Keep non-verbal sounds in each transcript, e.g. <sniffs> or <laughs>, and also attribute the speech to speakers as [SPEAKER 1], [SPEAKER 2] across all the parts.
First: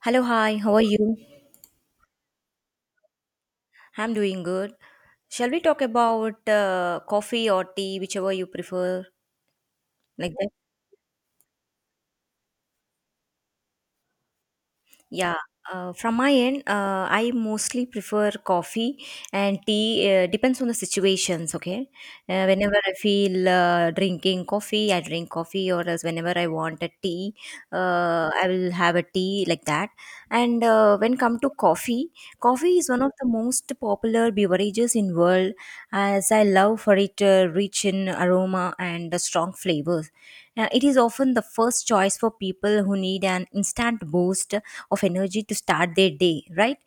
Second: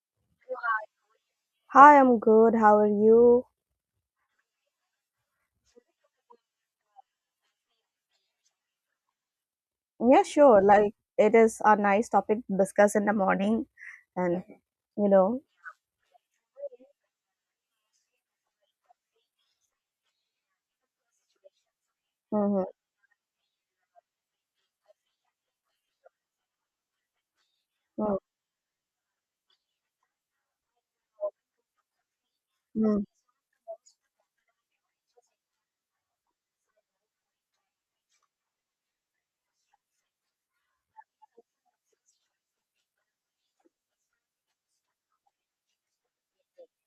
[SPEAKER 1] Hello, hi, how are you?
[SPEAKER 2] Hi, I'm good. How are you?
[SPEAKER 1] I'm doing good. Shall we talk about coffee or tea, whichever you prefer,
[SPEAKER 2] Yeah,
[SPEAKER 1] like that?
[SPEAKER 2] sure. Like, it is a nice topic to discuss in the morning, and you
[SPEAKER 1] Yeah,
[SPEAKER 2] know,
[SPEAKER 1] from my end, I mostly prefer coffee and tea. Depends on the situations, okay?
[SPEAKER 2] mm-hmm,
[SPEAKER 1] Whenever I feel drinking coffee, I drink coffee, or else whenever I want a tea, I will have a tea like that. And when come to coffee, coffee is one
[SPEAKER 2] mm-hmm.
[SPEAKER 1] of the most popular beverages in world, as I love for it rich in aroma and strong flavors. It is often the first choice for people who need an instant boost of energy to start their day, right?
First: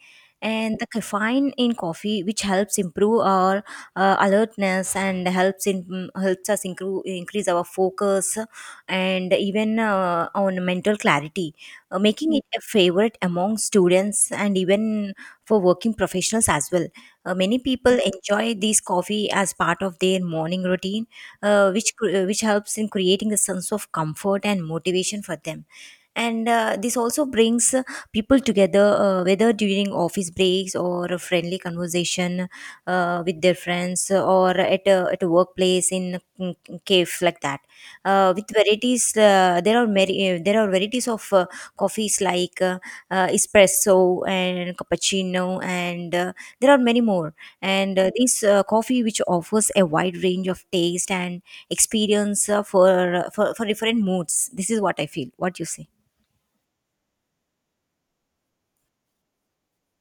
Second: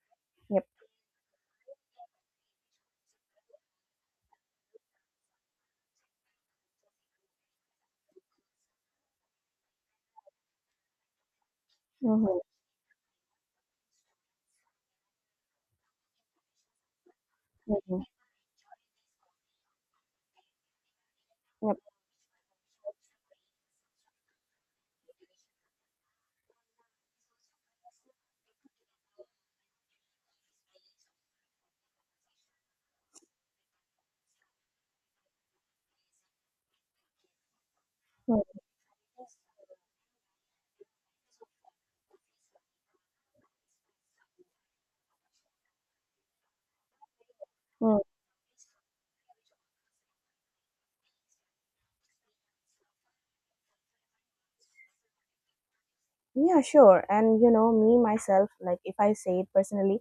[SPEAKER 2] Yep.
[SPEAKER 1] And the caffeine in coffee, which helps improve our alertness and helps in helps us increase our focus and even on mental clarity, making
[SPEAKER 2] Mhm.
[SPEAKER 1] it a favorite among students and even for working professionals as well. Many people
[SPEAKER 2] Mhm.
[SPEAKER 1] enjoy this coffee as part of their morning routine, uh,
[SPEAKER 2] Yep.
[SPEAKER 1] which cr- uh, which helps in creating a sense of comfort and motivation for them. And this also brings people together, whether during office breaks or a friendly conversation with their friends or at a workplace in a cave like that. With
[SPEAKER 2] Mm,
[SPEAKER 1] varieties, there are many, there are varieties of coffees like espresso and cappuccino, and there are many more. And
[SPEAKER 2] mm.
[SPEAKER 1] this coffee, which offers a wide range of taste and experience for different moods. This is what I feel. What you say?
[SPEAKER 2] Yeah, sure. And me myself, like if I say it personally,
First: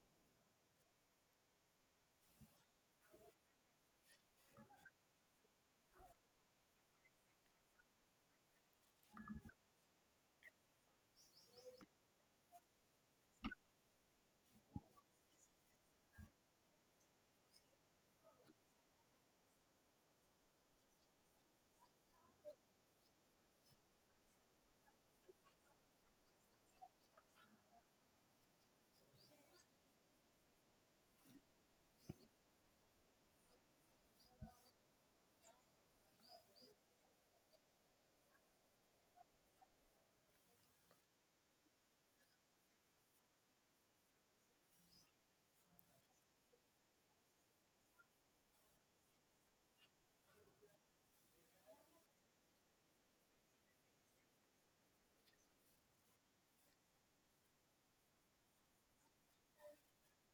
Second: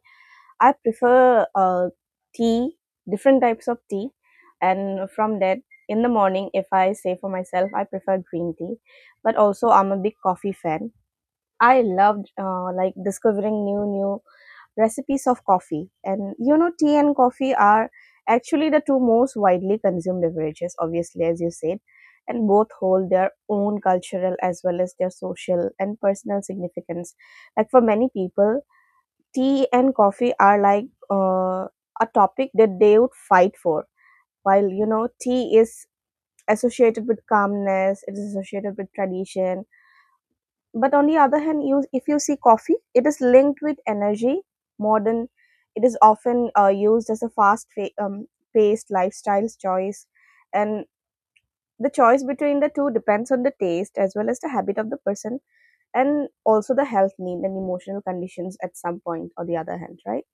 [SPEAKER 2] I prefer tea, different types of tea. And from that, in the morning, if I say for myself, I prefer green tea. But also, I'm a big coffee fan. I loved like discovering new recipes of coffee. And tea and coffee are actually the two most widely consumed beverages, obviously, as you said. And both hold their own cultural as well as their social and personal significance. Like for many people, tea and coffee are like a topic that they would fight for, while tea is associated with calmness, it is associated with tradition. But on the other hand, you, if you see coffee, it is linked with energy, modern. It is often used as a fast paced lifestyle choice, and the choice between the two depends on the taste as well as the habit of the person, and also the health need and emotional conditions at some point or the other hand, right?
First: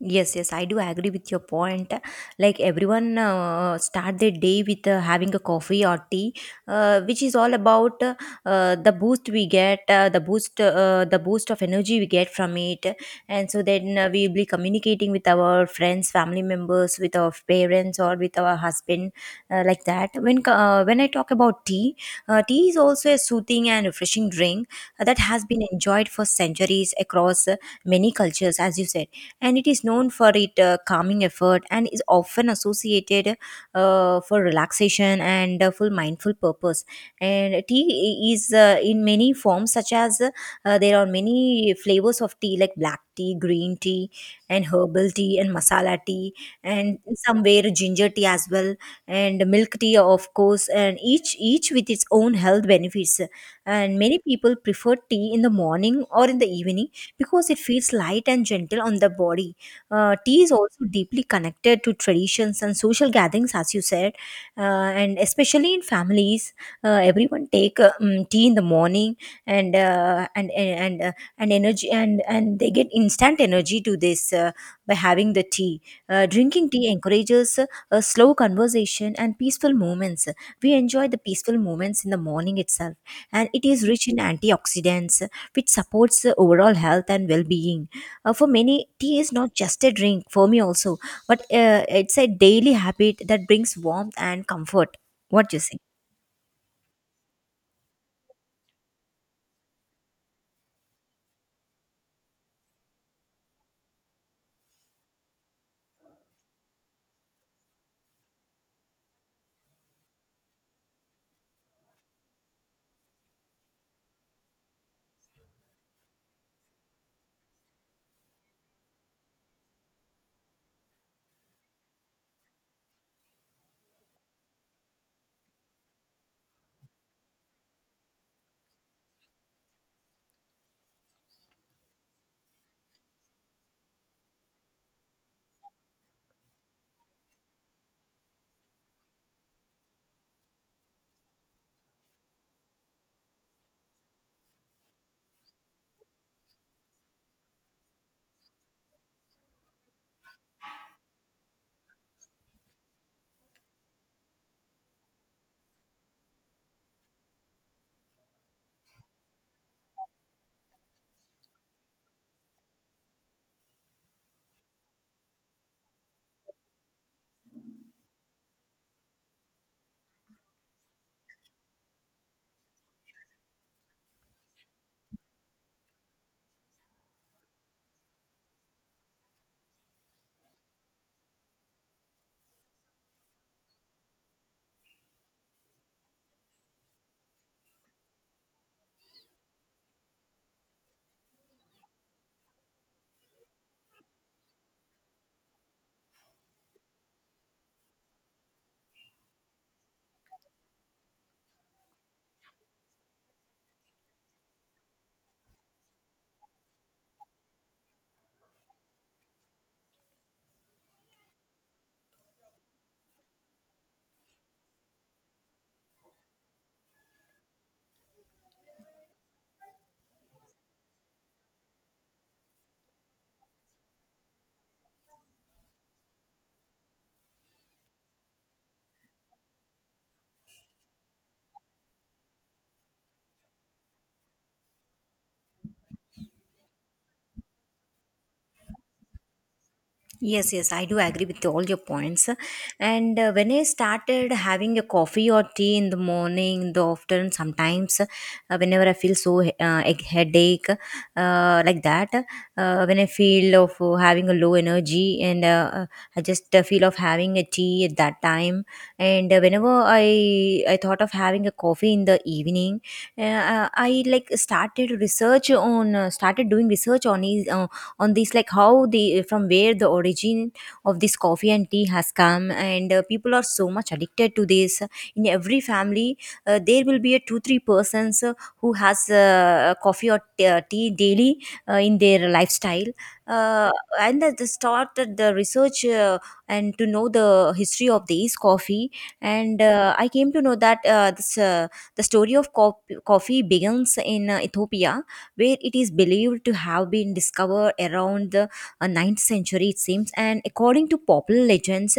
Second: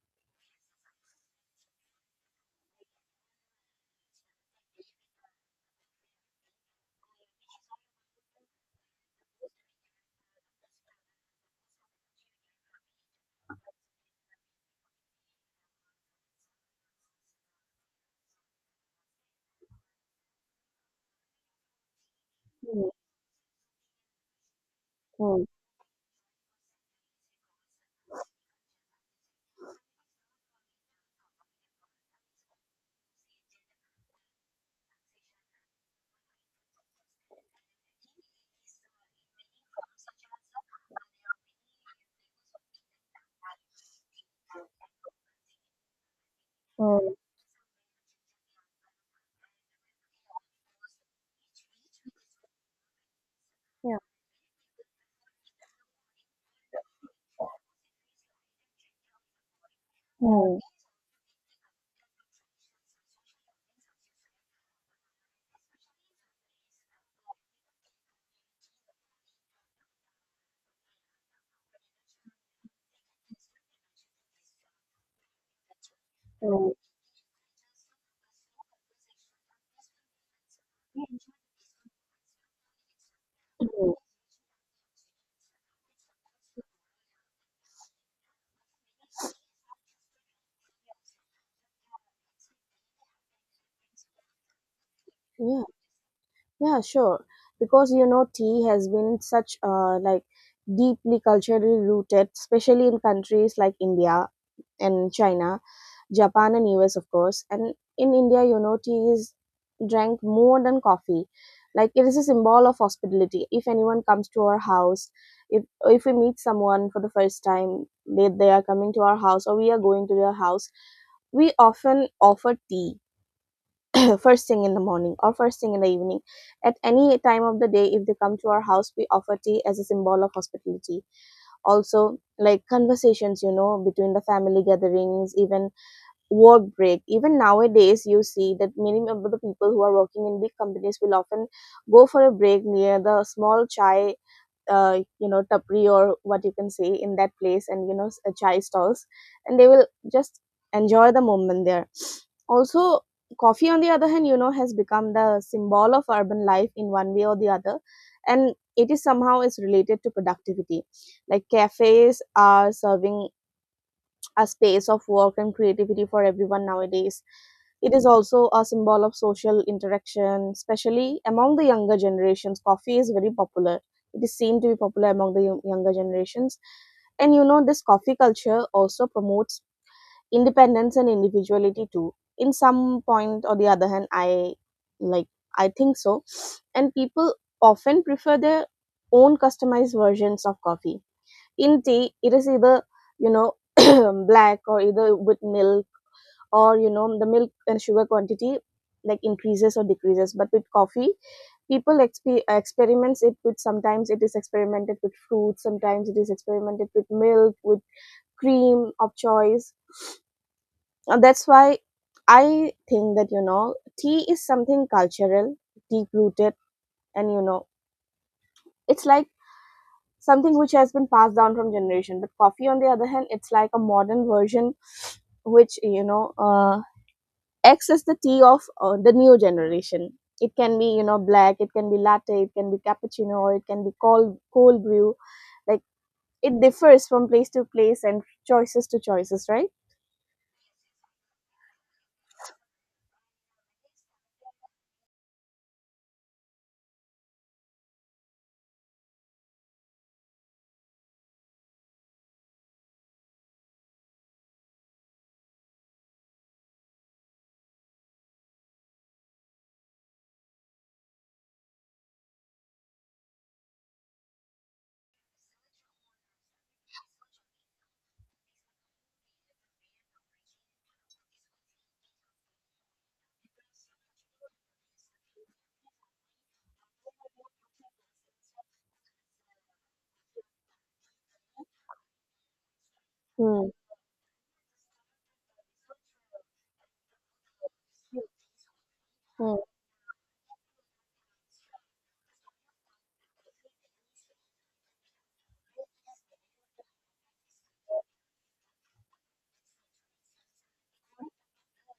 [SPEAKER 1] Yes, yes, I do agree with your point. Like everyone start their day with having a coffee or tea, which is all about the boost we get, the boost of energy we get from it, and so then we will be communicating with our friends, family members, with our parents, or with our husband, like that. When I talk about tea, tea is also a soothing and refreshing drink that
[SPEAKER 2] Hmm.
[SPEAKER 1] has been enjoyed for centuries across many cultures, as you said, and it is known for its calming effort and is often associated for relaxation and full mindful purpose, and tea is in many forms such as there are many flavors of tea like black tea, green tea, and herbal tea, and masala tea, and
[SPEAKER 2] Mm,
[SPEAKER 1] somewhere ginger tea as well, and milk tea of course, and each with its own health benefits. And
[SPEAKER 2] yeah.
[SPEAKER 1] many people prefer tea in the morning or in the evening because it feels light and gentle on the body. Tea is
[SPEAKER 2] Mm,
[SPEAKER 1] also deeply connected to traditions and social gatherings, as you said, and especially in families, everyone take tea in the morning, and energy, and they get instant energy to this by having the tea. Drinking
[SPEAKER 2] mm,
[SPEAKER 1] tea encourages a slow conversation and peaceful moments. We enjoy the peaceful moments in the morning itself, and it is
[SPEAKER 2] mm.
[SPEAKER 1] rich in antioxidants, which supports the overall health and well being. For many, tea is not just a drink, for me also, but it's a daily habit that brings warmth and comfort. What do you
[SPEAKER 2] Yeah,
[SPEAKER 1] say?
[SPEAKER 2] yeah, sure. Because tea has been such like deeply culturally rooted, especially in countries like India and China. Japan and US, of course. And in India, tea is drank more than coffee. Like it is a symbol of hospitality. If anyone comes to our house, if we meet someone for the first time, they are coming to our house or we are going to their house, we often offer tea <clears throat> first thing in the morning or first thing in the evening. At any time of the day, if they come to our house, we offer tea as a symbol of hospitality. Also, like conversations, between the family gatherings, even work break, even nowadays you see that many of the people who are working in big companies will often go for a break near the small chai tapri, or what you can say in that place, and chai stalls, and they will just enjoy the moment there. <sniffs> Also, coffee on the other hand, has become the symbol of urban life in one way or the other, and it is somehow is related to productivity. Like cafes are serving a space of work and creativity for everyone nowadays. It is also a symbol of social interaction, especially among the younger generations. Coffee is very popular. It is seen to be popular among the younger generations. And this coffee culture also promotes independence and individuality too. In some point or the other hand, I, like, I think so. And people often prefer their own customized versions of coffee. In tea, it is either you know <clears throat> black or either with milk, or the milk and sugar quantity like increases or decreases. But with coffee, people experiments it with, sometimes it is experimented with fruit, sometimes it is experimented with milk, with cream of choice. And that's why I think that tea is something cultural, deep rooted, and it's like something which has been passed down from generation. But coffee on the other hand, it's like a modern version which you know X is the tea of the new generation. It can be black, it can be latte, it can be cappuccino, or it can be cold brew. Like it differs from place to place and choices to choices, right?
[SPEAKER 1] Yes, yes, I do agree with all your points. And when I started having a coffee or tea in the morning, in the afternoon, sometimes, whenever I feel so a headache, like that, when I feel of having a low energy, and I just feel of having a tea at that time, and whenever I thought of having a coffee in the evening, I like started research on started doing research on it on this, like how the, from where the origin of this coffee and tea has come, and people are so much addicted to this. In every family there will be a 2 3 persons who has tea daily in their lifestyle, uh,
[SPEAKER 2] Hmm.
[SPEAKER 1] and that they started the research, and to know the history of these coffee.
[SPEAKER 2] Hmm.
[SPEAKER 1] And I came to know that this, the story of co- coffee begins in Ethiopia, where it is believed to have been discovered around the 9th century, it seems. And according to popular legends,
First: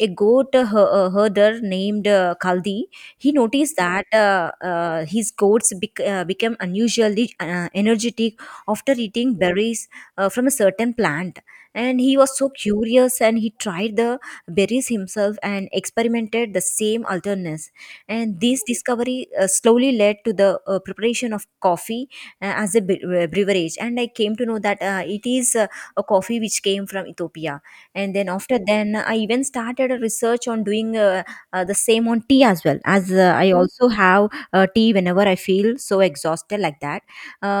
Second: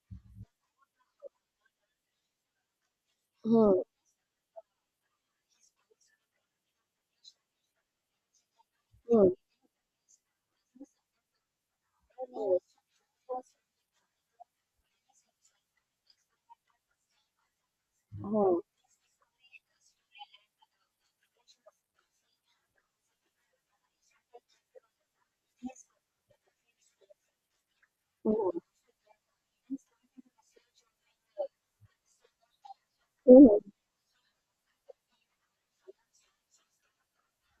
[SPEAKER 1] a goat herder named Kaldi, he noticed
[SPEAKER 2] Hmm.
[SPEAKER 1] that his goats became unusually energetic after
[SPEAKER 2] Hmm.
[SPEAKER 1] eating berries from a certain plant. And he was so curious and he tried the berries himself and experimented the same alternates. And
[SPEAKER 2] Hmm.
[SPEAKER 1] this discovery slowly led to the preparation of coffee as a beverage, and I came to know that it is a coffee which came from Ethiopia. And then, after
[SPEAKER 2] Hmm.
[SPEAKER 1] then, I even started a research on doing the same on tea as well. As I
[SPEAKER 2] Hmm.
[SPEAKER 1] also have tea whenever I feel so exhausted like that.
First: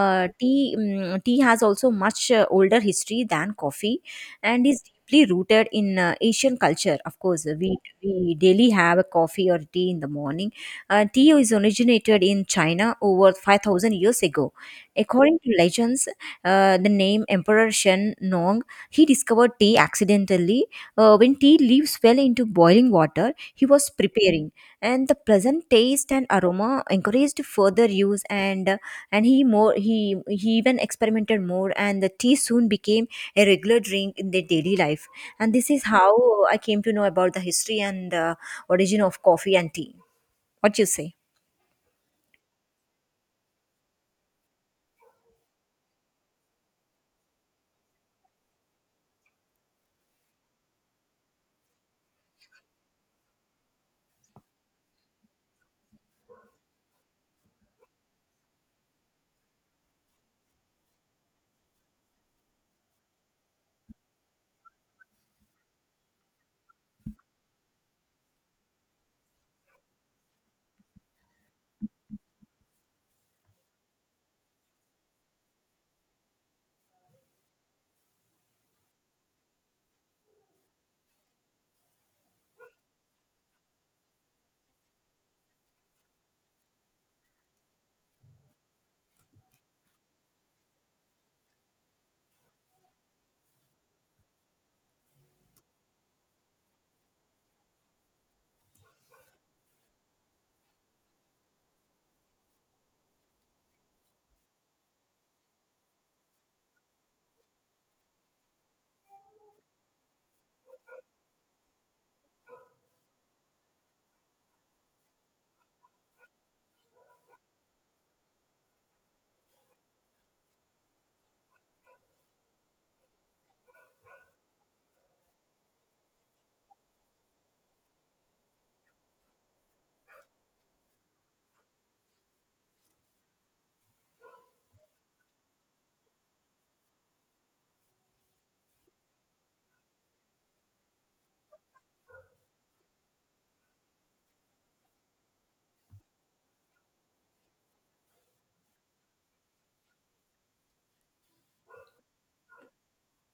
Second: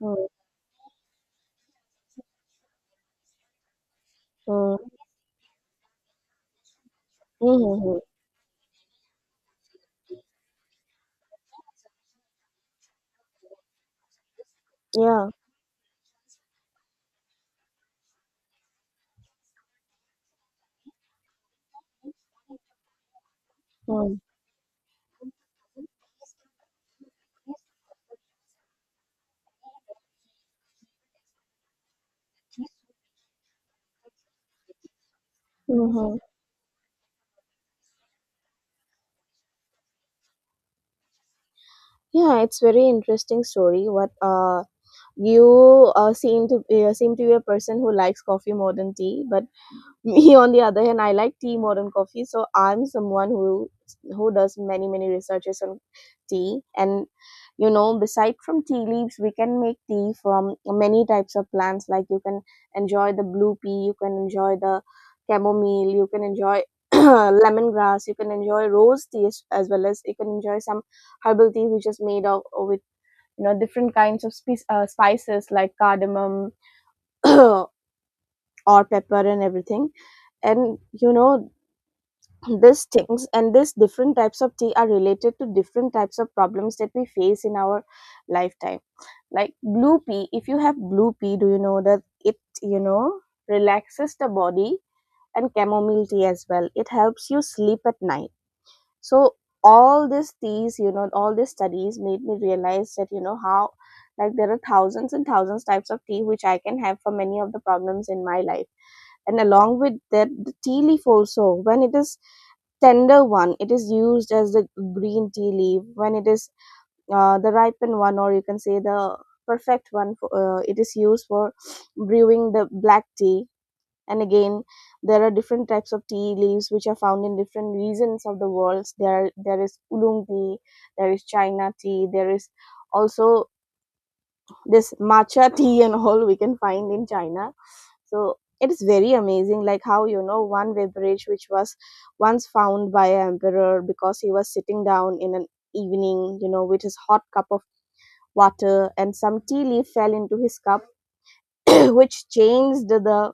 [SPEAKER 2] Hmm.
[SPEAKER 1] tea mm tea has also much older history than coffee, and
[SPEAKER 2] Hmm.
[SPEAKER 1] is deeply rooted in Asian culture. Of course,
[SPEAKER 2] Hmm. Hmm.
[SPEAKER 1] we daily have a coffee or tea in the morning. Tea is originated in China over 5,000 years ago.
[SPEAKER 2] Yeah.
[SPEAKER 1] According to legends, the name Emperor Shen Nong, he discovered tea accidentally. When tea leaves fell into boiling water, he was
[SPEAKER 2] Hmm.
[SPEAKER 1] preparing, and the pleasant taste and aroma encouraged further use. And he even experimented more, and the tea soon became a regular drink in their daily life. And this is how
[SPEAKER 2] Hmm.
[SPEAKER 1] I came to know about the history and origin of coffee and tea. What you say?
[SPEAKER 2] Yeah, it's very interesting story. What You seem to be a person who likes coffee more than tea, but me on the other hand, I like tea more than coffee. So I'm someone who does many many researches on tea. And beside from tea leaves, we can make tea from many types of plants. Like you can enjoy the blue pea, you can enjoy the chamomile, you can enjoy <clears throat> lemongrass, you can enjoy rose tea, as well as you can enjoy some herbal tea, which is made of with different kinds of spices like cardamom <clears throat> or pepper and everything. And these things and these different types of tea are related to different types of problems that we face in our lifetime. Like blue pea, if you have blue pea, do you know that it, you know relaxes the body? And chamomile tea as well, it helps you sleep at night. So all these teas, all these studies made me realize that how, like, there are thousands and thousands types of tea which I can have for many of the problems in my life. And along with that, the tea leaf also, when it is tender one, it is used as the green tea leaf. When it is the ripened one, or you can say the perfect one for, it is used for brewing the black tea. And again, there are different types of tea leaves which are found in different regions of the world. There is oolong tea, there is China tea, there is also this matcha <laughs> tea, and all we can find in China. So it is very amazing, like how, one beverage which was once found by an emperor because he was sitting down in an evening, with his hot cup of water, and some tea leaf fell into his cup, <clears throat> which changed the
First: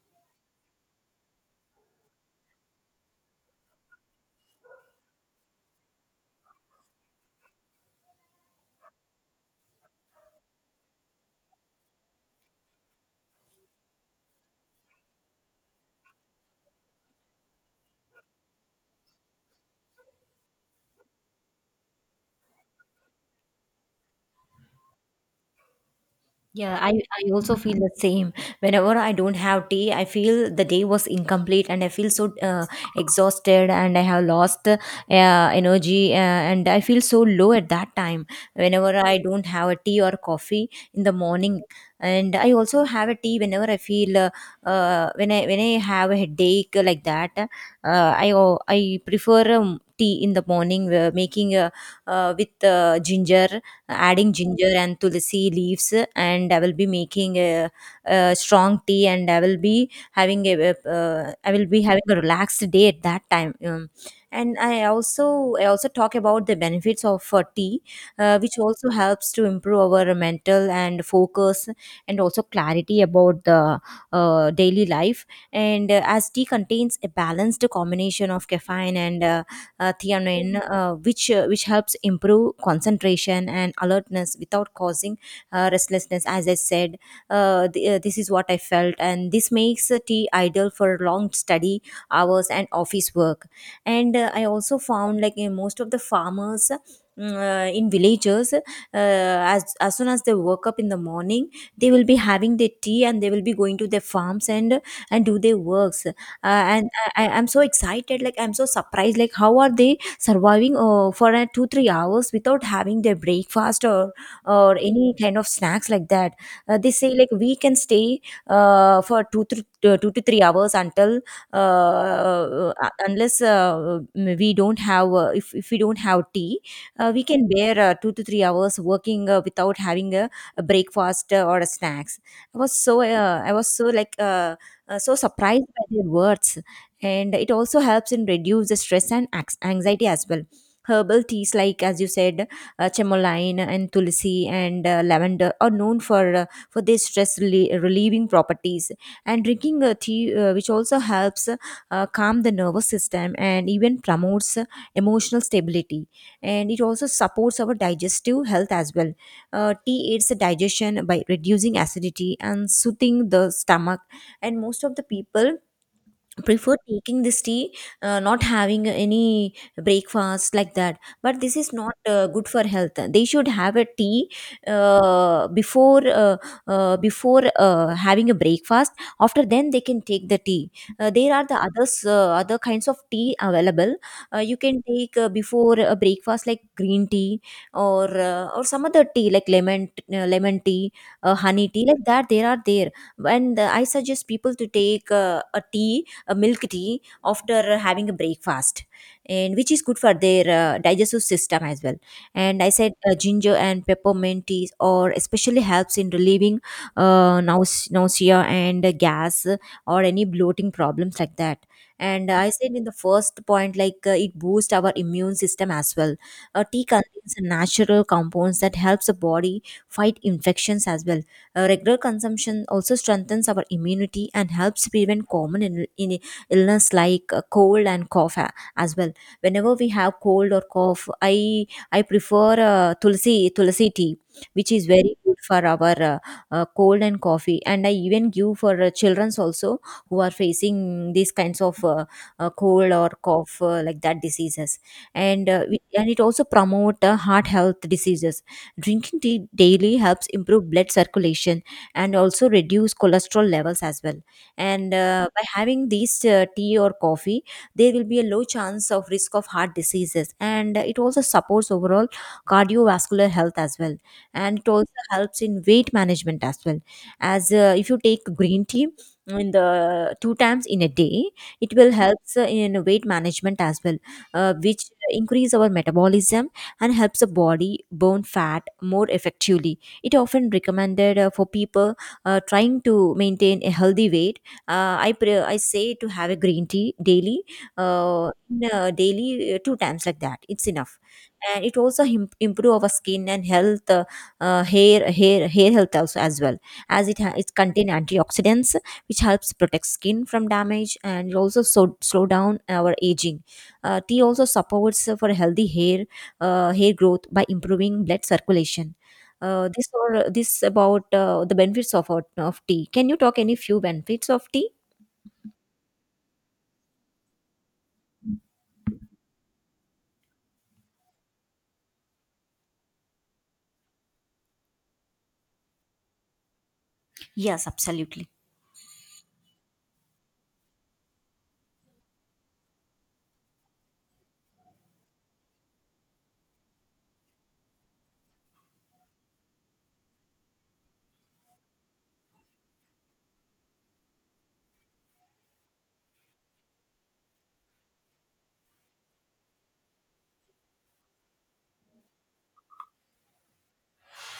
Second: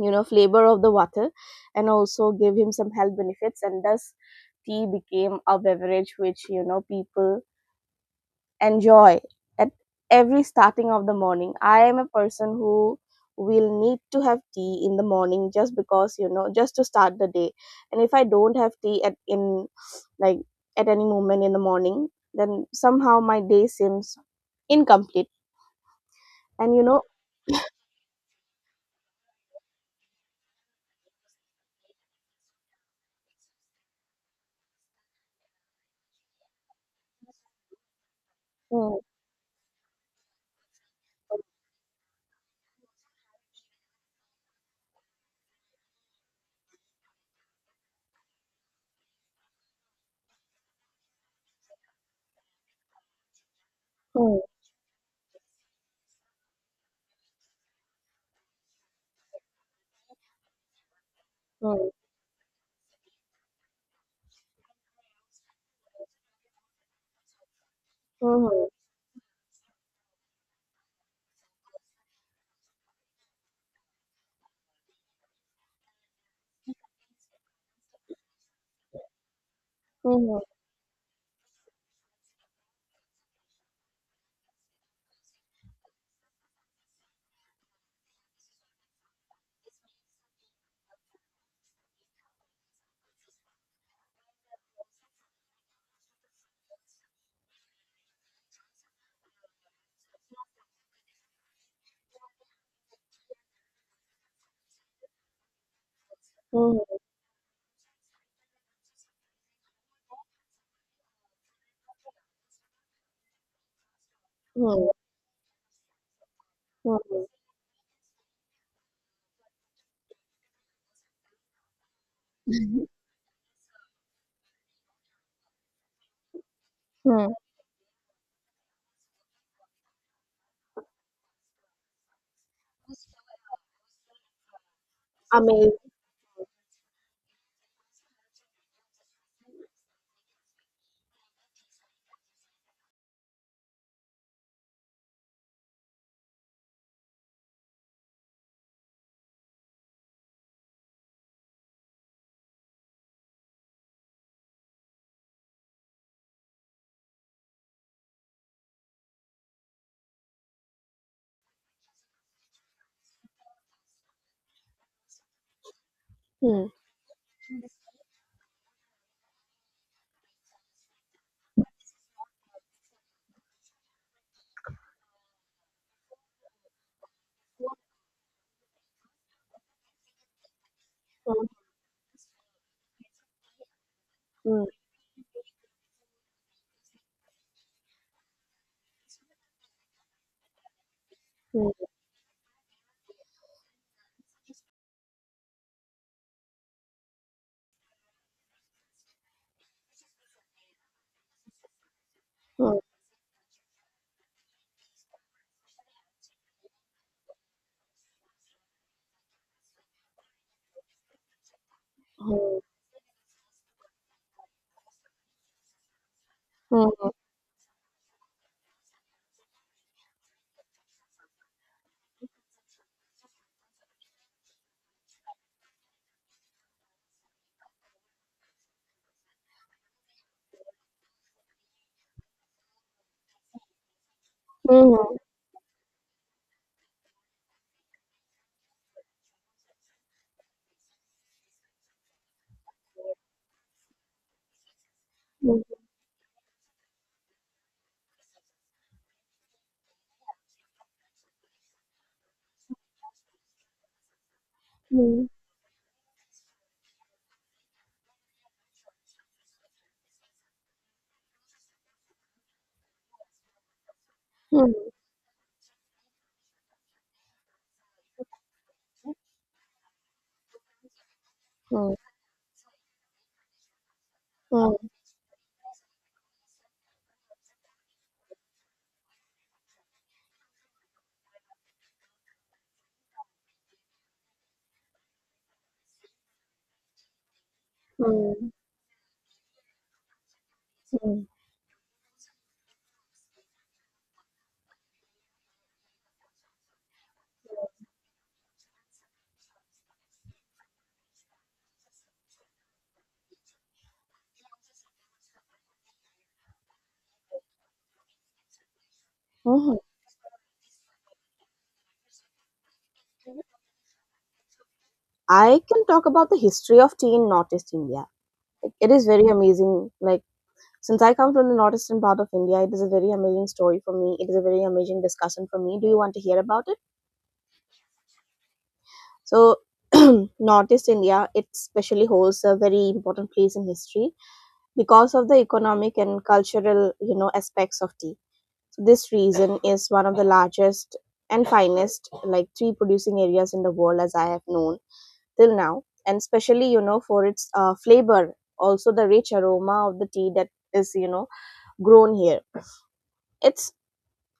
[SPEAKER 2] flavor of the water, and also gave him some health benefits. And thus tea became a beverage which people and joy at every starting of the morning. I am a person who will need to have tea in the morning just because just to start the day. And if I don't have tea at in, like, at any moment in the morning, then somehow my day seems incomplete. And
[SPEAKER 1] Yeah, I also feel the same. Whenever I don't have tea, I feel the day was incomplete and I feel so exhausted, and I have lost energy, and I feel so low at that time. Whenever
[SPEAKER 2] mm,
[SPEAKER 1] I don't have a tea or coffee in the morning, and I also have a tea whenever I feel when I have a headache like that, I prefer tea in the morning, making with ginger adding
[SPEAKER 2] mm,
[SPEAKER 1] ginger and tulsi leaves, and I will be making a strong tea, and I will be having
[SPEAKER 2] mm,
[SPEAKER 1] a relaxed day at that time. And I also, I also talk about the benefits of tea, which
[SPEAKER 2] mhm,
[SPEAKER 1] also helps to improve our mental and focus, and also clarity about the daily life. And as tea contains a balanced combination of caffeine and
[SPEAKER 2] mhm,
[SPEAKER 1] theanine, uh, which helps improve concentration and alertness without causing restlessness. As I said, this is what I felt, and this makes tea ideal for long study hours and office work. And I also found like in most of the farmers. In villages, as soon as they woke up in the morning, they will be having their tea and they will be going to their farms and do their works, uh,
[SPEAKER 2] mhm,
[SPEAKER 1] and I, I- I'm so excited, like I'm so surprised, like how are they surviving for 2 3 hours without having their breakfast or
[SPEAKER 2] mhm,
[SPEAKER 1] any kind of snacks like that. They say
[SPEAKER 2] హ్మ్.
[SPEAKER 1] like we can stay for 2 3 2 to 3 hours until uh, unless we don't have if we don't have tea, we
[SPEAKER 2] హ్మ్.
[SPEAKER 1] can bear 2 to 3 hours working without having a breakfast or a snacks. I was so I was so like so surprised
[SPEAKER 2] amaze.
[SPEAKER 1] by their words. And it also helps in reduce the stress and anxiety as well. Herbal teas, like as you said, chamomile and tulsi and lavender are known for their stress relieving properties, and drinking a tea which also helps calm the nervous system and even promotes emotional stability. And it also supports our digestive health as well. Tea aids the digestion by reducing acidity and soothing the stomach, and most of the people
[SPEAKER 2] హ్మ్.
[SPEAKER 1] prefer taking this tea, not having any breakfast like that. But this is not good for health. They should have a tea uh, before uh, before having a breakfast. After then they can take the tea. There are
[SPEAKER 2] హ్మ్.
[SPEAKER 1] the others, other kinds of tea available, you
[SPEAKER 2] హ్మ్.
[SPEAKER 1] can take before a breakfast, like green tea, or or some other tea, like lemon, lemon tea, honey
[SPEAKER 2] హ్మ్.
[SPEAKER 1] tea, like that there are there. And I suggest people to take a tea a milk tea after having a breakfast, and which is good for their digestive system as well. And I
[SPEAKER 2] హ్మ్.
[SPEAKER 1] said ginger and peppermint teas or especially helps in relieving nausea and gas, or any bloating problems like that. And I
[SPEAKER 2] హ్మ్.
[SPEAKER 1] said in the first point like it boosts our immune system as well. Tea
[SPEAKER 2] హ్మ్.
[SPEAKER 1] contains natural compounds that helps the body fight infections as well. Regular consumption also strengthens our immunity and helps prevent common in illness like cold and cough as well. Whenever we have cold or cough, I prefer tulsi tea, which is
[SPEAKER 2] హ్మ్.
[SPEAKER 1] very
[SPEAKER 2] హ్మ్.
[SPEAKER 1] good for our cold and coffee. And I even give for children's also, who are facing these kinds of cold or cough like that diseases. And
[SPEAKER 2] హ్మ్. హ్మ్.
[SPEAKER 1] and it also promote heart health diseases. Drinking tea daily helps improve blood circulation and also reduce cholesterol levels as well. And
[SPEAKER 2] హ్మ్.
[SPEAKER 1] by having these tea or coffee, there will be a low chance of risk of heart diseases, and it also supports overall cardiovascular health as well. And it
[SPEAKER 2] హ్మ్.
[SPEAKER 1] also helps in weight management as well. As if you take green tea in the two times in a day, it will help in weight management as well, which increase our metabolism and helps the body burn fat more effectively. It often recommended for people trying to maintain a healthy weight. I say to have a green tea daily, daily two times like that. It's enough. And it also improve our skin and health, hair health also as well, as it contain antioxidants which helps protect skin from damage, and it also slow down our aging. Tea also supports for healthy hair hair growth by improving blood circulation.
[SPEAKER 2] Mhm.
[SPEAKER 1] This about the benefits of, of tea. Can you talk any few benefits of tea?
[SPEAKER 2] I can talk about the history of tea in Northeast India. Like, it is very amazing. Like, since I come from the northeastern part of India, it is a very amazing story for me. It is a very amazing discussion for me. Do you want to hear about it?
[SPEAKER 1] Yes, absolutely.
[SPEAKER 2] So, <clears throat> Northeast India, it especially holds a very important place in history because of the economic and cultural, aspects of tea. So, this region is one of the largest and finest, like tea producing areas in the world, as I have known till now, and especially, for its flavor, also the rich aroma of the tea that is, grown here. It's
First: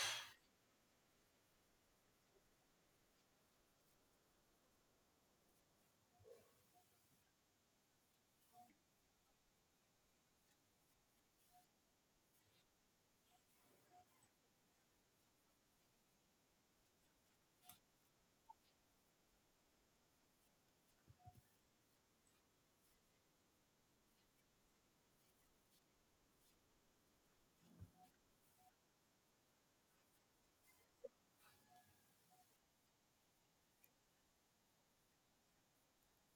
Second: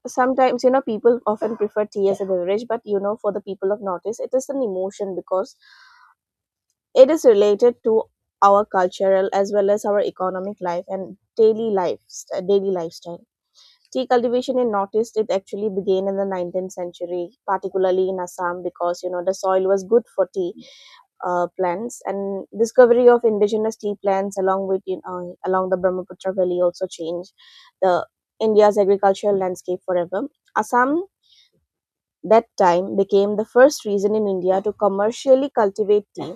[SPEAKER 2] sometimes, people often prefer tea as a beverage. But for the people of Northeast, it is an emotion because it is related to our cultural as well as our economic life and daily life, daily lifestyle. Tea cultivation in Northeast, it actually began in the 19th century, particularly in Assam, because the soil was good for tea plants, and discovery of indigenous tea plants along with you know, along the Brahmaputra Valley also changed the India's agricultural landscape forever. Assam that time became the first region in India to commercially cultivate tea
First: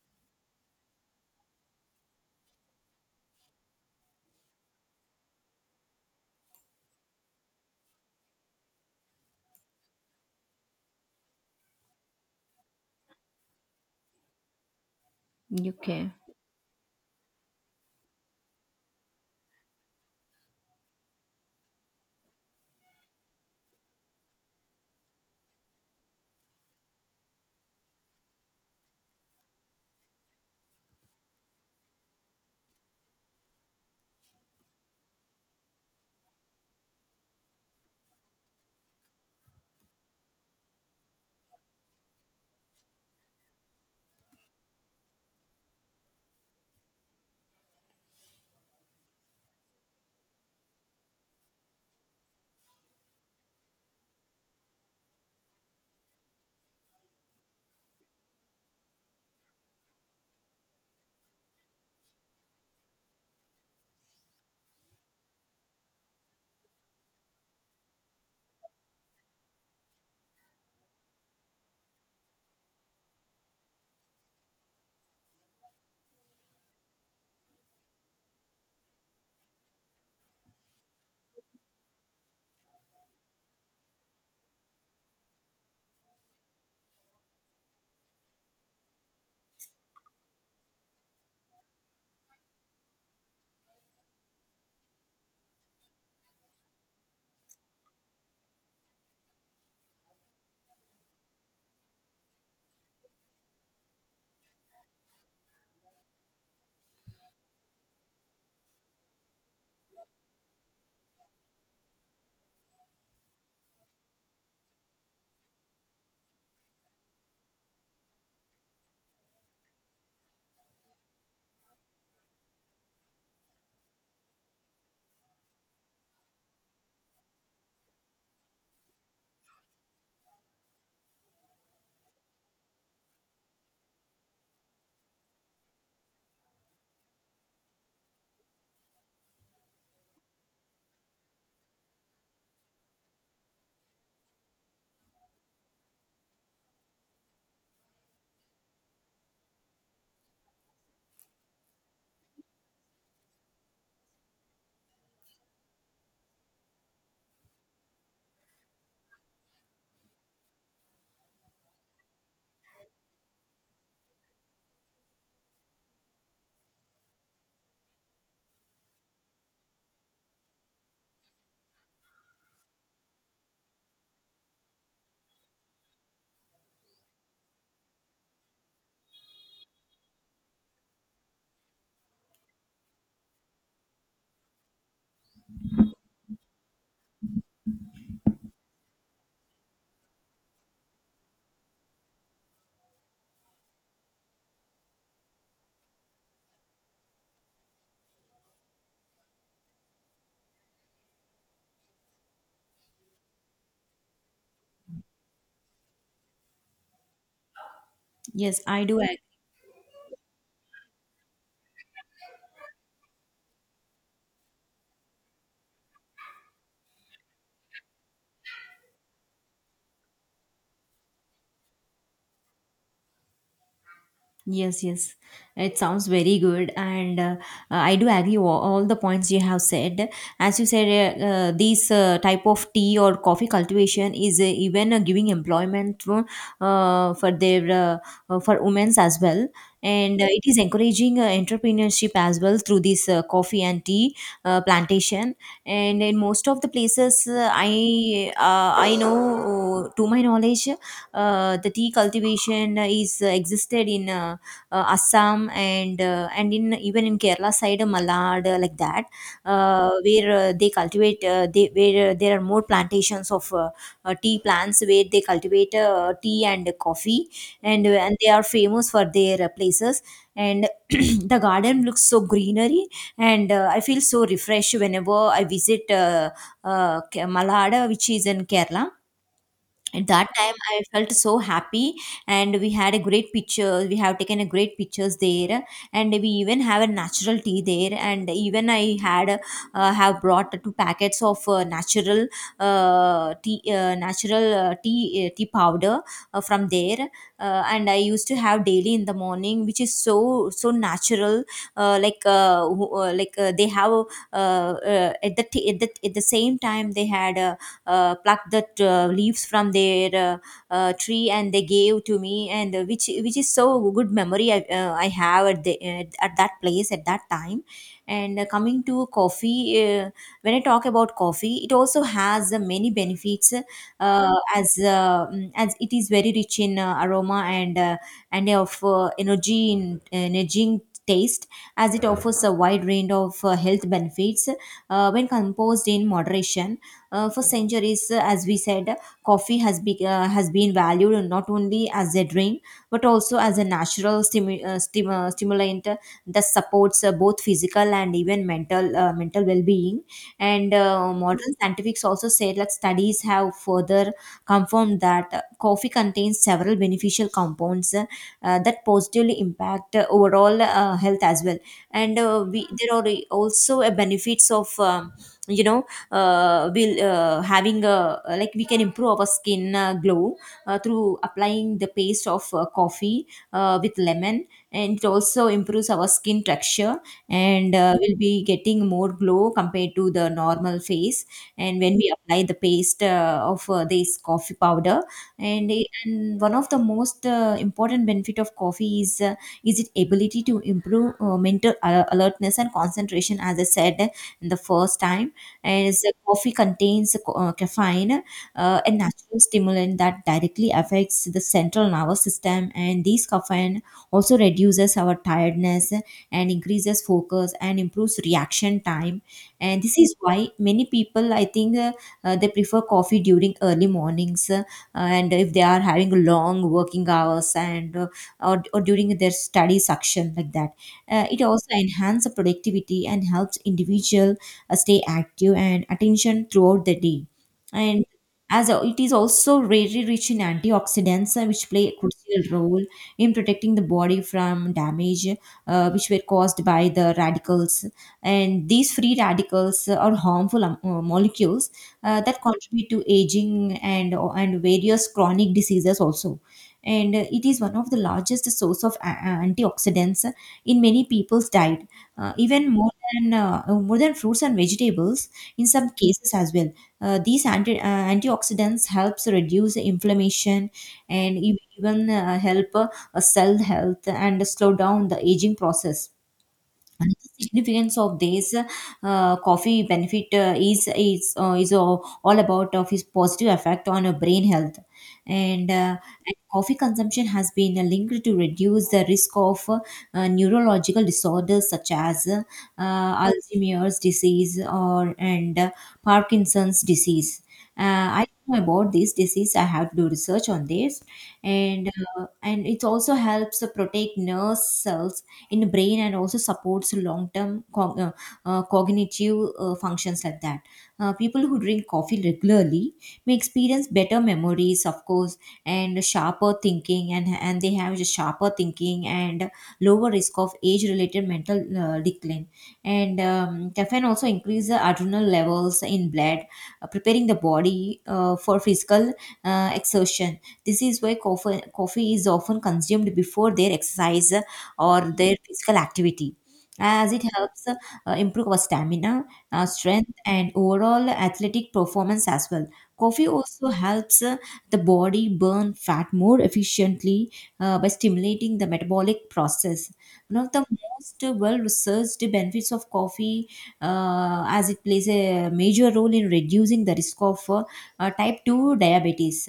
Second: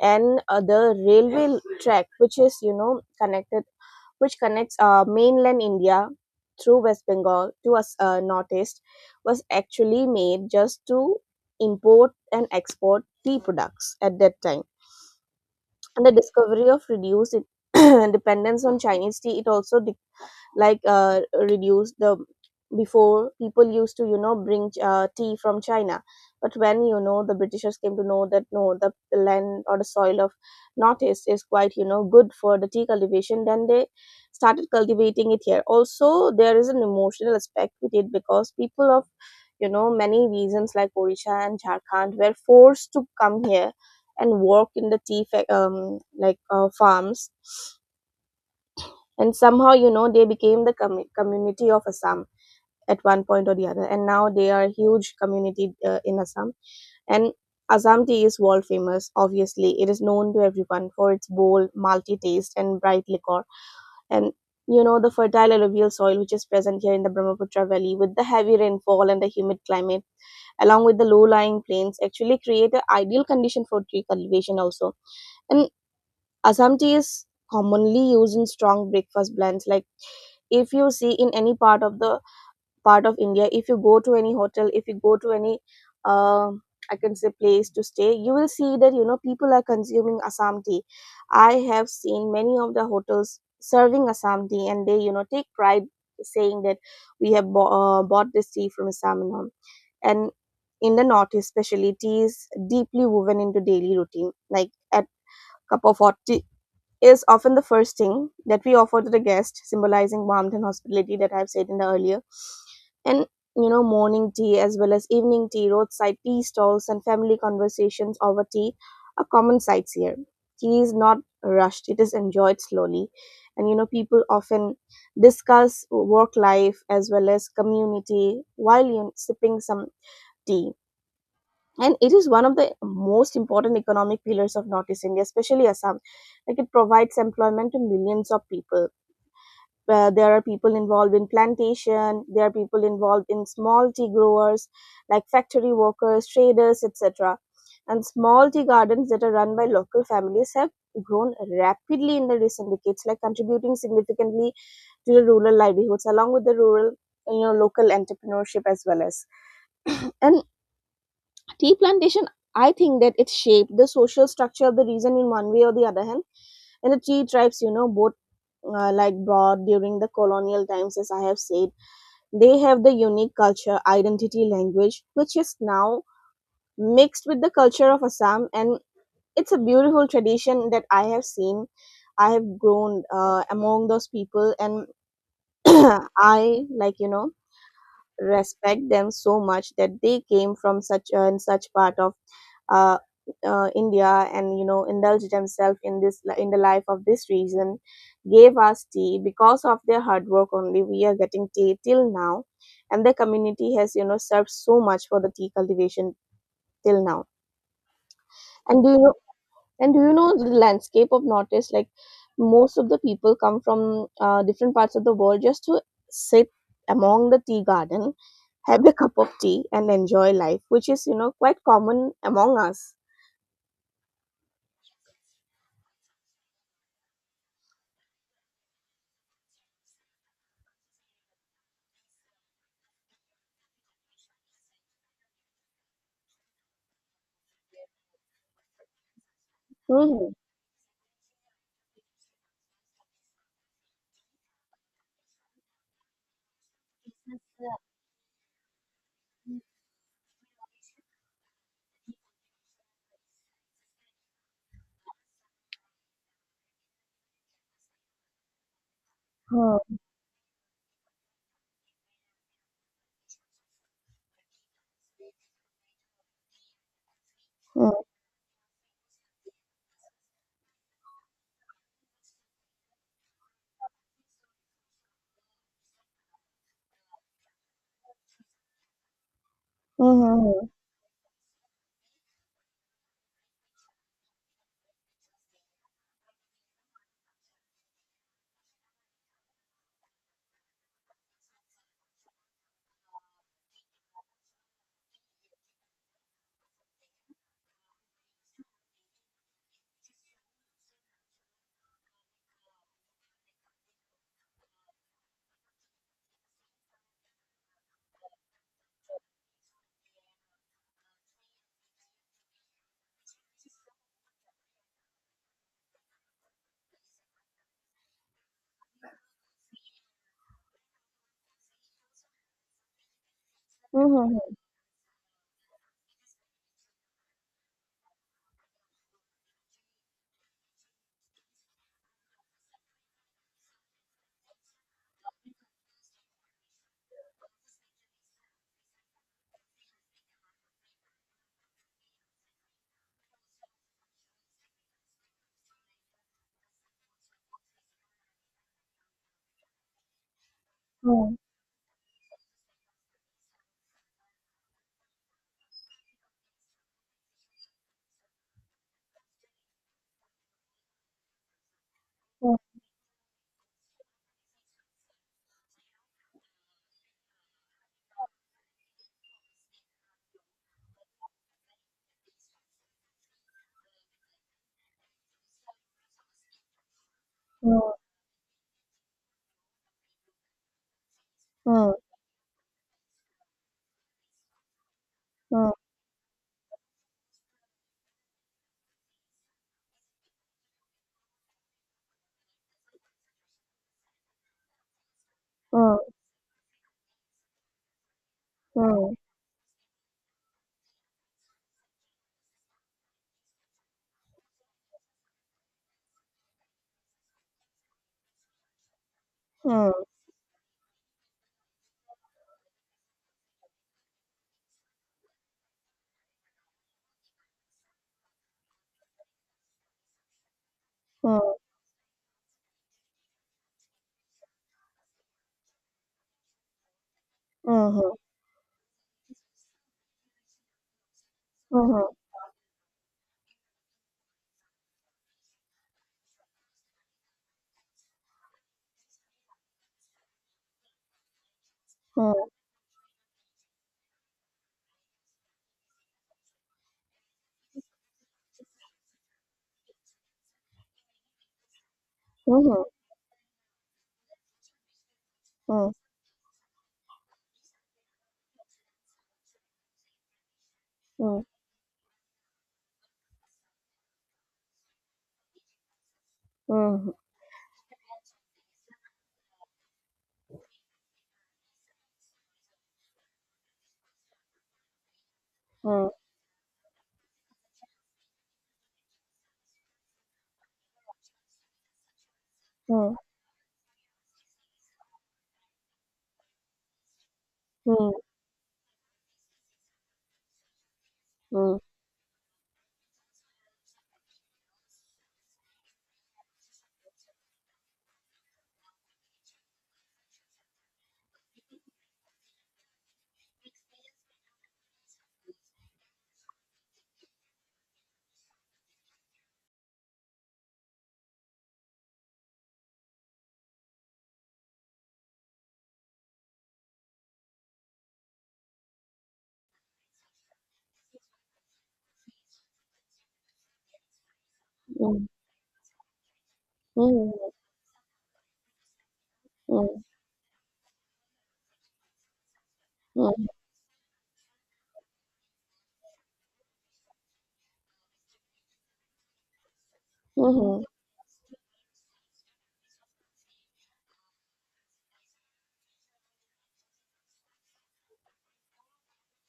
[SPEAKER 2] and the railway track which is you know connected which connects mainland India through West Bengal to us Northeast was actually made just to import and export tea products at that time. And
[SPEAKER 1] Okay.
[SPEAKER 2] the discovery of reduced <clears throat> dependence on Chinese tea, it also like reduce the, before people used to you know bring tea from China. But when you know the Britishers came to know that no, the land or the soil of Northeast is quite you know good for the tea cultivation, then they started cultivating it here also. There is an emotional aspect with it because people of you know many reasons like Orisha and Jharkhand were forced to come here and work in the tea farms, and somehow you know they became the community of Assam at one point or the other, and now they are a huge community in Assam. And Assam tea is world famous, obviously it is known to everyone for its bold multi taste and bright liquor. And you know the fertile alluvial soil which is present here in the Brahmaputra Valley with the heavy rainfall and the humid climate along with the low lying plains actually create an ideal condition for tree cultivation also. And Assam tea is commonly used in strong breakfast blends, like if you see in any part of the part of India, if you go to any hotel, if you go to any um I can say place to stay, you will see that you know people are consuming Assam tea. I have seen many of the hotels serving Assam tea, and they you know take pride saying that we have bought this tea from Assam and all. And in the north especially, tea is deeply woven into daily routine, like at cup of hot tea is often the first thing that we offer to the guest, symbolizing warmth and hospitality that I've said in the earlier. And you know, morning tea as well as evening tea, roadside tea stalls, and family conversations over tea are common sights here. Tea is not rushed, it is enjoyed slowly. And you know, people often discuss work life as well as community while you sipping some tea. And it is one of the most important economic pillars of Northeast India, especially Assam. Like it provides employment to millions of people, where there are people involved in plantation, there are people involved in small tea growers, like factory workers, traders, etc. And small tea gardens that are run by local families have grown rapidly in the recent decades, like contributing significantly to the rural livelihoods along with the rural you know local entrepreneurship as well as <clears throat> and tea plantation, I think that it shaped the social structure of the region in one way or the other hand. And the tea tribes you know both like brought during the colonial times, as I have said, they have the unique culture identity language which is now mixed with the culture of Assam. And it's a beautiful tradition that I have seen. I have grown among those people. And <clears throat> I like you know respect them so much, that they came from such and such part of uh, India, and you know indulged themselves in this, in the life of this region, gave us tea, because of their hard work only we are getting tea till now, and the community has you know served so much for the tea cultivation till now.
[SPEAKER 1] Yes,
[SPEAKER 2] And
[SPEAKER 1] I
[SPEAKER 2] do you
[SPEAKER 1] do.
[SPEAKER 2] know,
[SPEAKER 1] Ag-
[SPEAKER 2] and do you know the landscape of North, like most of the people come from different parts of the world just to sit among the tea garden, have a cup of tea, and enjoy life, which is you know quite common among us.
[SPEAKER 1] yes, yes. It sounds very good, and I do agree all the points you have said. As you said, this type of tea or coffee cultivation is even giving employment through, for their for women's as well. Well, and
[SPEAKER 2] Mm-hmm.
[SPEAKER 1] it is encouraging entrepreneurship as well through this coffee and tea plantation. And in most of the places I know, to my knowledge, the tea cultivation is existed in Assam and in even in Kerala side, Malad like that,
[SPEAKER 2] Mm.
[SPEAKER 1] where they cultivate they where there are more plantations of tea plants where they cultivate tea and coffee,
[SPEAKER 2] Mm.
[SPEAKER 1] and they are famous for their places. And <clears throat> the garden looks so greenery, and I feel so refreshed whenever I visit Malad, which is in Kerala. At that time
[SPEAKER 2] Mhm.
[SPEAKER 1] I felt so happy, and we had a great picture, we have taken a great pictures there. And we even have a natural tea there, and even I had have brought two packets of natural tea natural tea tea powder from there, and I used to have daily in the morning, which is so so natural, like they have at the same time they had plucked the leaves from their tree, and they gave to me. And which is so good memory I have at the at that place at that time. And coming to coffee, when I talk about coffee, it also has many benefits
[SPEAKER 2] Mhm.
[SPEAKER 1] as it is very rich in aroma and of energy in energizing taste, as it offers a wide range of health benefits when composed in moderation. For centuries, as we said, coffee has been valued not only as a drink, but also as a natural stimulant that supports both physical and even mental well-being. And
[SPEAKER 2] Mm.
[SPEAKER 1] modern scientifics also said like studies have further confirmed that coffee contains several beneficial compounds that positively impact overall health as well. And
[SPEAKER 2] Mm.
[SPEAKER 1] we there are also a benefits of you know we'll having a, like, we can improve our skin glow through applying the paste of coffee with lemon. And it also improves our skin texture, and
[SPEAKER 2] Mm.
[SPEAKER 1] we'll be getting more glow compared to the normal face, and when we apply the paste of this coffee powder. And
[SPEAKER 2] Mm.
[SPEAKER 1] and one of the most important benefit of coffee is its ability to improve mental alertness and concentration, as I said in the first time.
[SPEAKER 2] Mm.
[SPEAKER 1] As coffee contains caffeine, a
[SPEAKER 2] Mm.
[SPEAKER 1] natural stimulant that directly affects the central nervous system, and this caffeine also reduces our tiredness and increases focus and improves reaction time. And
[SPEAKER 2] Mm.
[SPEAKER 1] this is why many people I think they prefer coffee during early mornings, and if they are having long working hours and or during their study section like that.
[SPEAKER 2] Mm. Mm.
[SPEAKER 1] It also enhances the productivity and helps individual stay active and attention throughout the day. And
[SPEAKER 2] Mhm.
[SPEAKER 1] as it is also very rich in antioxidants which play a
[SPEAKER 2] Mhm.
[SPEAKER 1] crucial role in protecting the body from damage which were caused by the radicals. And these free radicals are harmful molecules that
[SPEAKER 2] Mm.
[SPEAKER 1] contribute to aging and various chronic diseases also. And it is one of the largest source of antioxidants in many people's diet, even
[SPEAKER 2] Mhm.
[SPEAKER 1] more than fruits and vegetables in some
[SPEAKER 2] Mm.
[SPEAKER 1] cases as well. Antioxidants helps reduce inflammation and
[SPEAKER 2] Mm.
[SPEAKER 1] even help cell health and slow down the aging process.
[SPEAKER 2] Mhm.
[SPEAKER 1] Another significance of this coffee benefit is all about of its positive effect on brain health, and, uh,
[SPEAKER 2] Mm.
[SPEAKER 1] and coffee consumption has been linked to reduce the risk of neurological disorders such as Alzheimer's disease or and Parkinson's disease.
[SPEAKER 2] Mm. Mm.
[SPEAKER 1] Uh,
[SPEAKER 2] Mm.
[SPEAKER 1] I don't know about this disease. I have to do research on this, and and it also helps to protect nerve cells in the brain, and also supports long term cognitive functions like that. People who drink coffee regularly may experience better memories, of course, and sharper thinking. And lower risk of age related mental decline. And caffeine also increases the adrenal levels in blood, preparing the body for physical exertion. This is why coffee is often consumed before their exercise or
[SPEAKER 2] Mm.
[SPEAKER 1] their physical activity, as it
[SPEAKER 2] Mm.
[SPEAKER 1] helps improve our stamina,
[SPEAKER 2] Mm. Mm.
[SPEAKER 1] strength, and overall athletic performance as well. Coffee
[SPEAKER 2] Mm.
[SPEAKER 1] also helps the body burn fat more efficiently by stimulating the metabolic process. One of the
[SPEAKER 2] Mhm.
[SPEAKER 1] most well researched benefits of coffee, as it plays a major role in reducing the risk of type 2 diabetes.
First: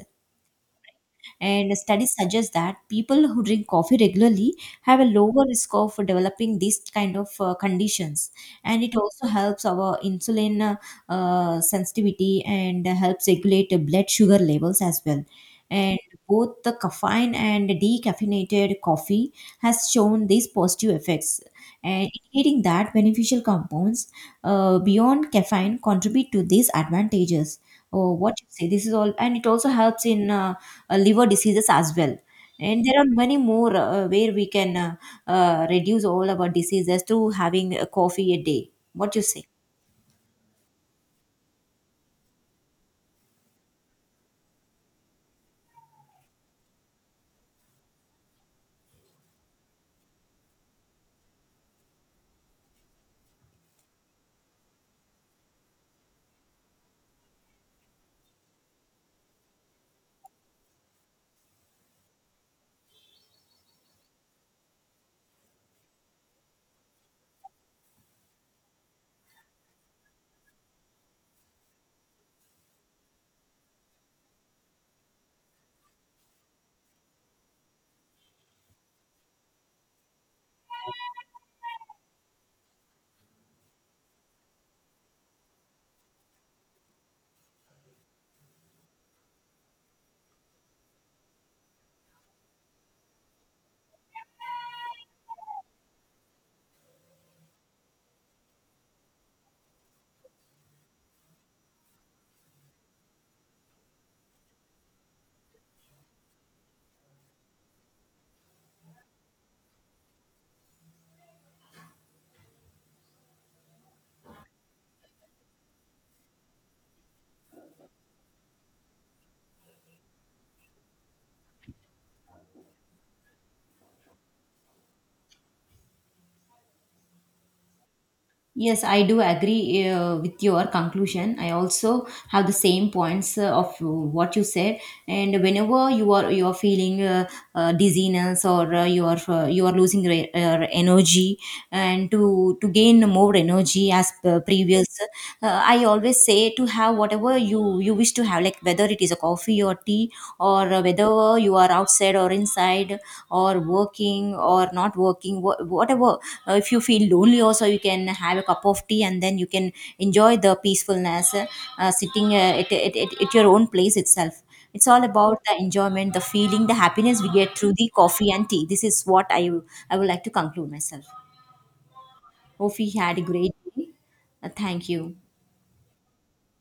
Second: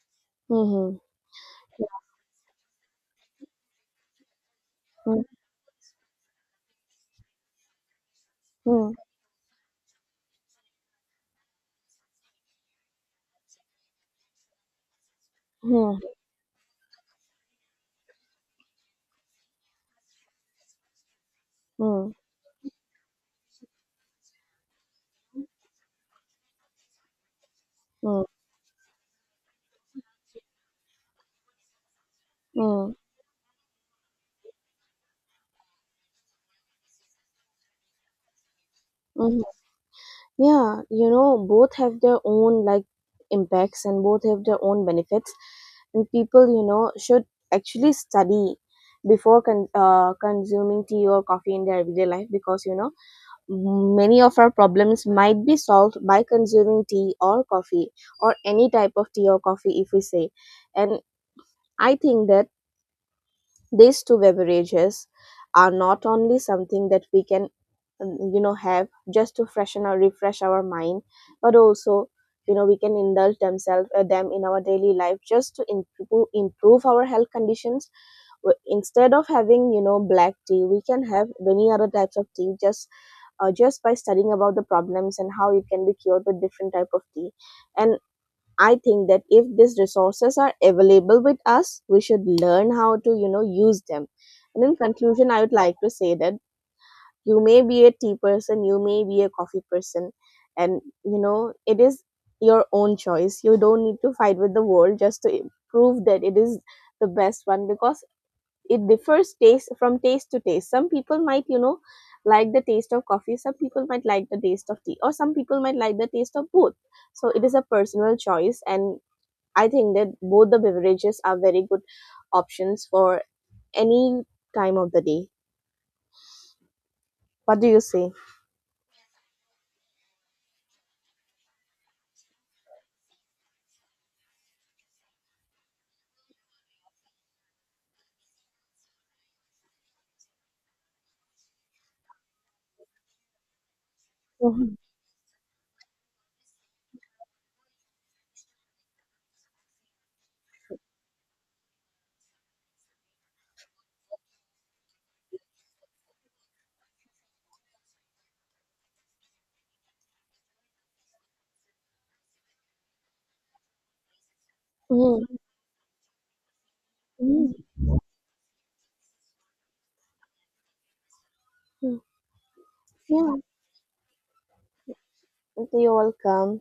[SPEAKER 2] Mhm.
[SPEAKER 1] And studies suggest that people who drink coffee regularly have a
[SPEAKER 2] Mhm.
[SPEAKER 1] lower risk of developing these kind of conditions. And
[SPEAKER 2] Mhm.
[SPEAKER 1] it also helps our insulin sensitivity and helps regulate the blood sugar levels as well. And
[SPEAKER 2] Mhm.
[SPEAKER 1] both the caffeine and decaffeinated coffee has shown these positive effects, and
[SPEAKER 2] Mhm.
[SPEAKER 1] indicating that beneficial compounds beyond caffeine contribute to these advantages. Oh,
[SPEAKER 2] Mhm.
[SPEAKER 1] what you say. This is all, and it also helps in liver diseases as well. And there
[SPEAKER 2] Mhm.
[SPEAKER 1] are many more where we can reduce all our diseases to having a coffee a day. What you
[SPEAKER 2] Mhm.
[SPEAKER 1] say?
[SPEAKER 2] Yeah, you know, both have their own like impacts, and both have their own benefits. And people, you know, should actually study before consuming tea or coffee in their everyday life, because you know many of our problems might be solved by consuming tea or coffee, or any type of tea or coffee if we say. And I think that these two beverages are not only something that we can you know have just to freshen or refresh our mind, but also you know we can indulge themselves them in our daily life just to improve our health conditions. Instead of having you know black tea, we can have many other types of tea, just by studying about the problems and how it can be cured with different type of tea. And I think that if these resources are available with us, we should learn how to, you know, use them. And in conclusion, I would like to say that you may be a tea person, you may be a coffee person, and you know, it is your own choice. You don't need to fight with the world just to prove that it is the best one, because it differs taste from taste to taste. Some people might, you know, like the taste of coffee, some people might like the taste of tea, or some people might like the taste of both. So it is a personal choice, and I think that both the beverages are very good options for any time of the day. What do you say?
[SPEAKER 1] Yes, I do agree with your conclusion. I also have the same points of what you said. And whenever you are feeling dizziness, or you are losing energy, and to gain more energy as per
[SPEAKER 2] Mhm.
[SPEAKER 1] previous, I always say to have whatever you wish to have, like whether it is a coffee or tea, or whether you are outside or inside, or working or not working, whatever. If you feel lonely also, you can have a cup of tea, and then you can enjoy the peacefulness, sitting at your own place itself. It's all about
[SPEAKER 2] Mhm.
[SPEAKER 1] the enjoyment, the feeling, the happiness we get through
[SPEAKER 2] Mhm.
[SPEAKER 1] the coffee and tea. This is what I would like to conclude myself. Hope we had a
[SPEAKER 2] Yeah,
[SPEAKER 1] great day. Thank you.
[SPEAKER 2] you're welcome.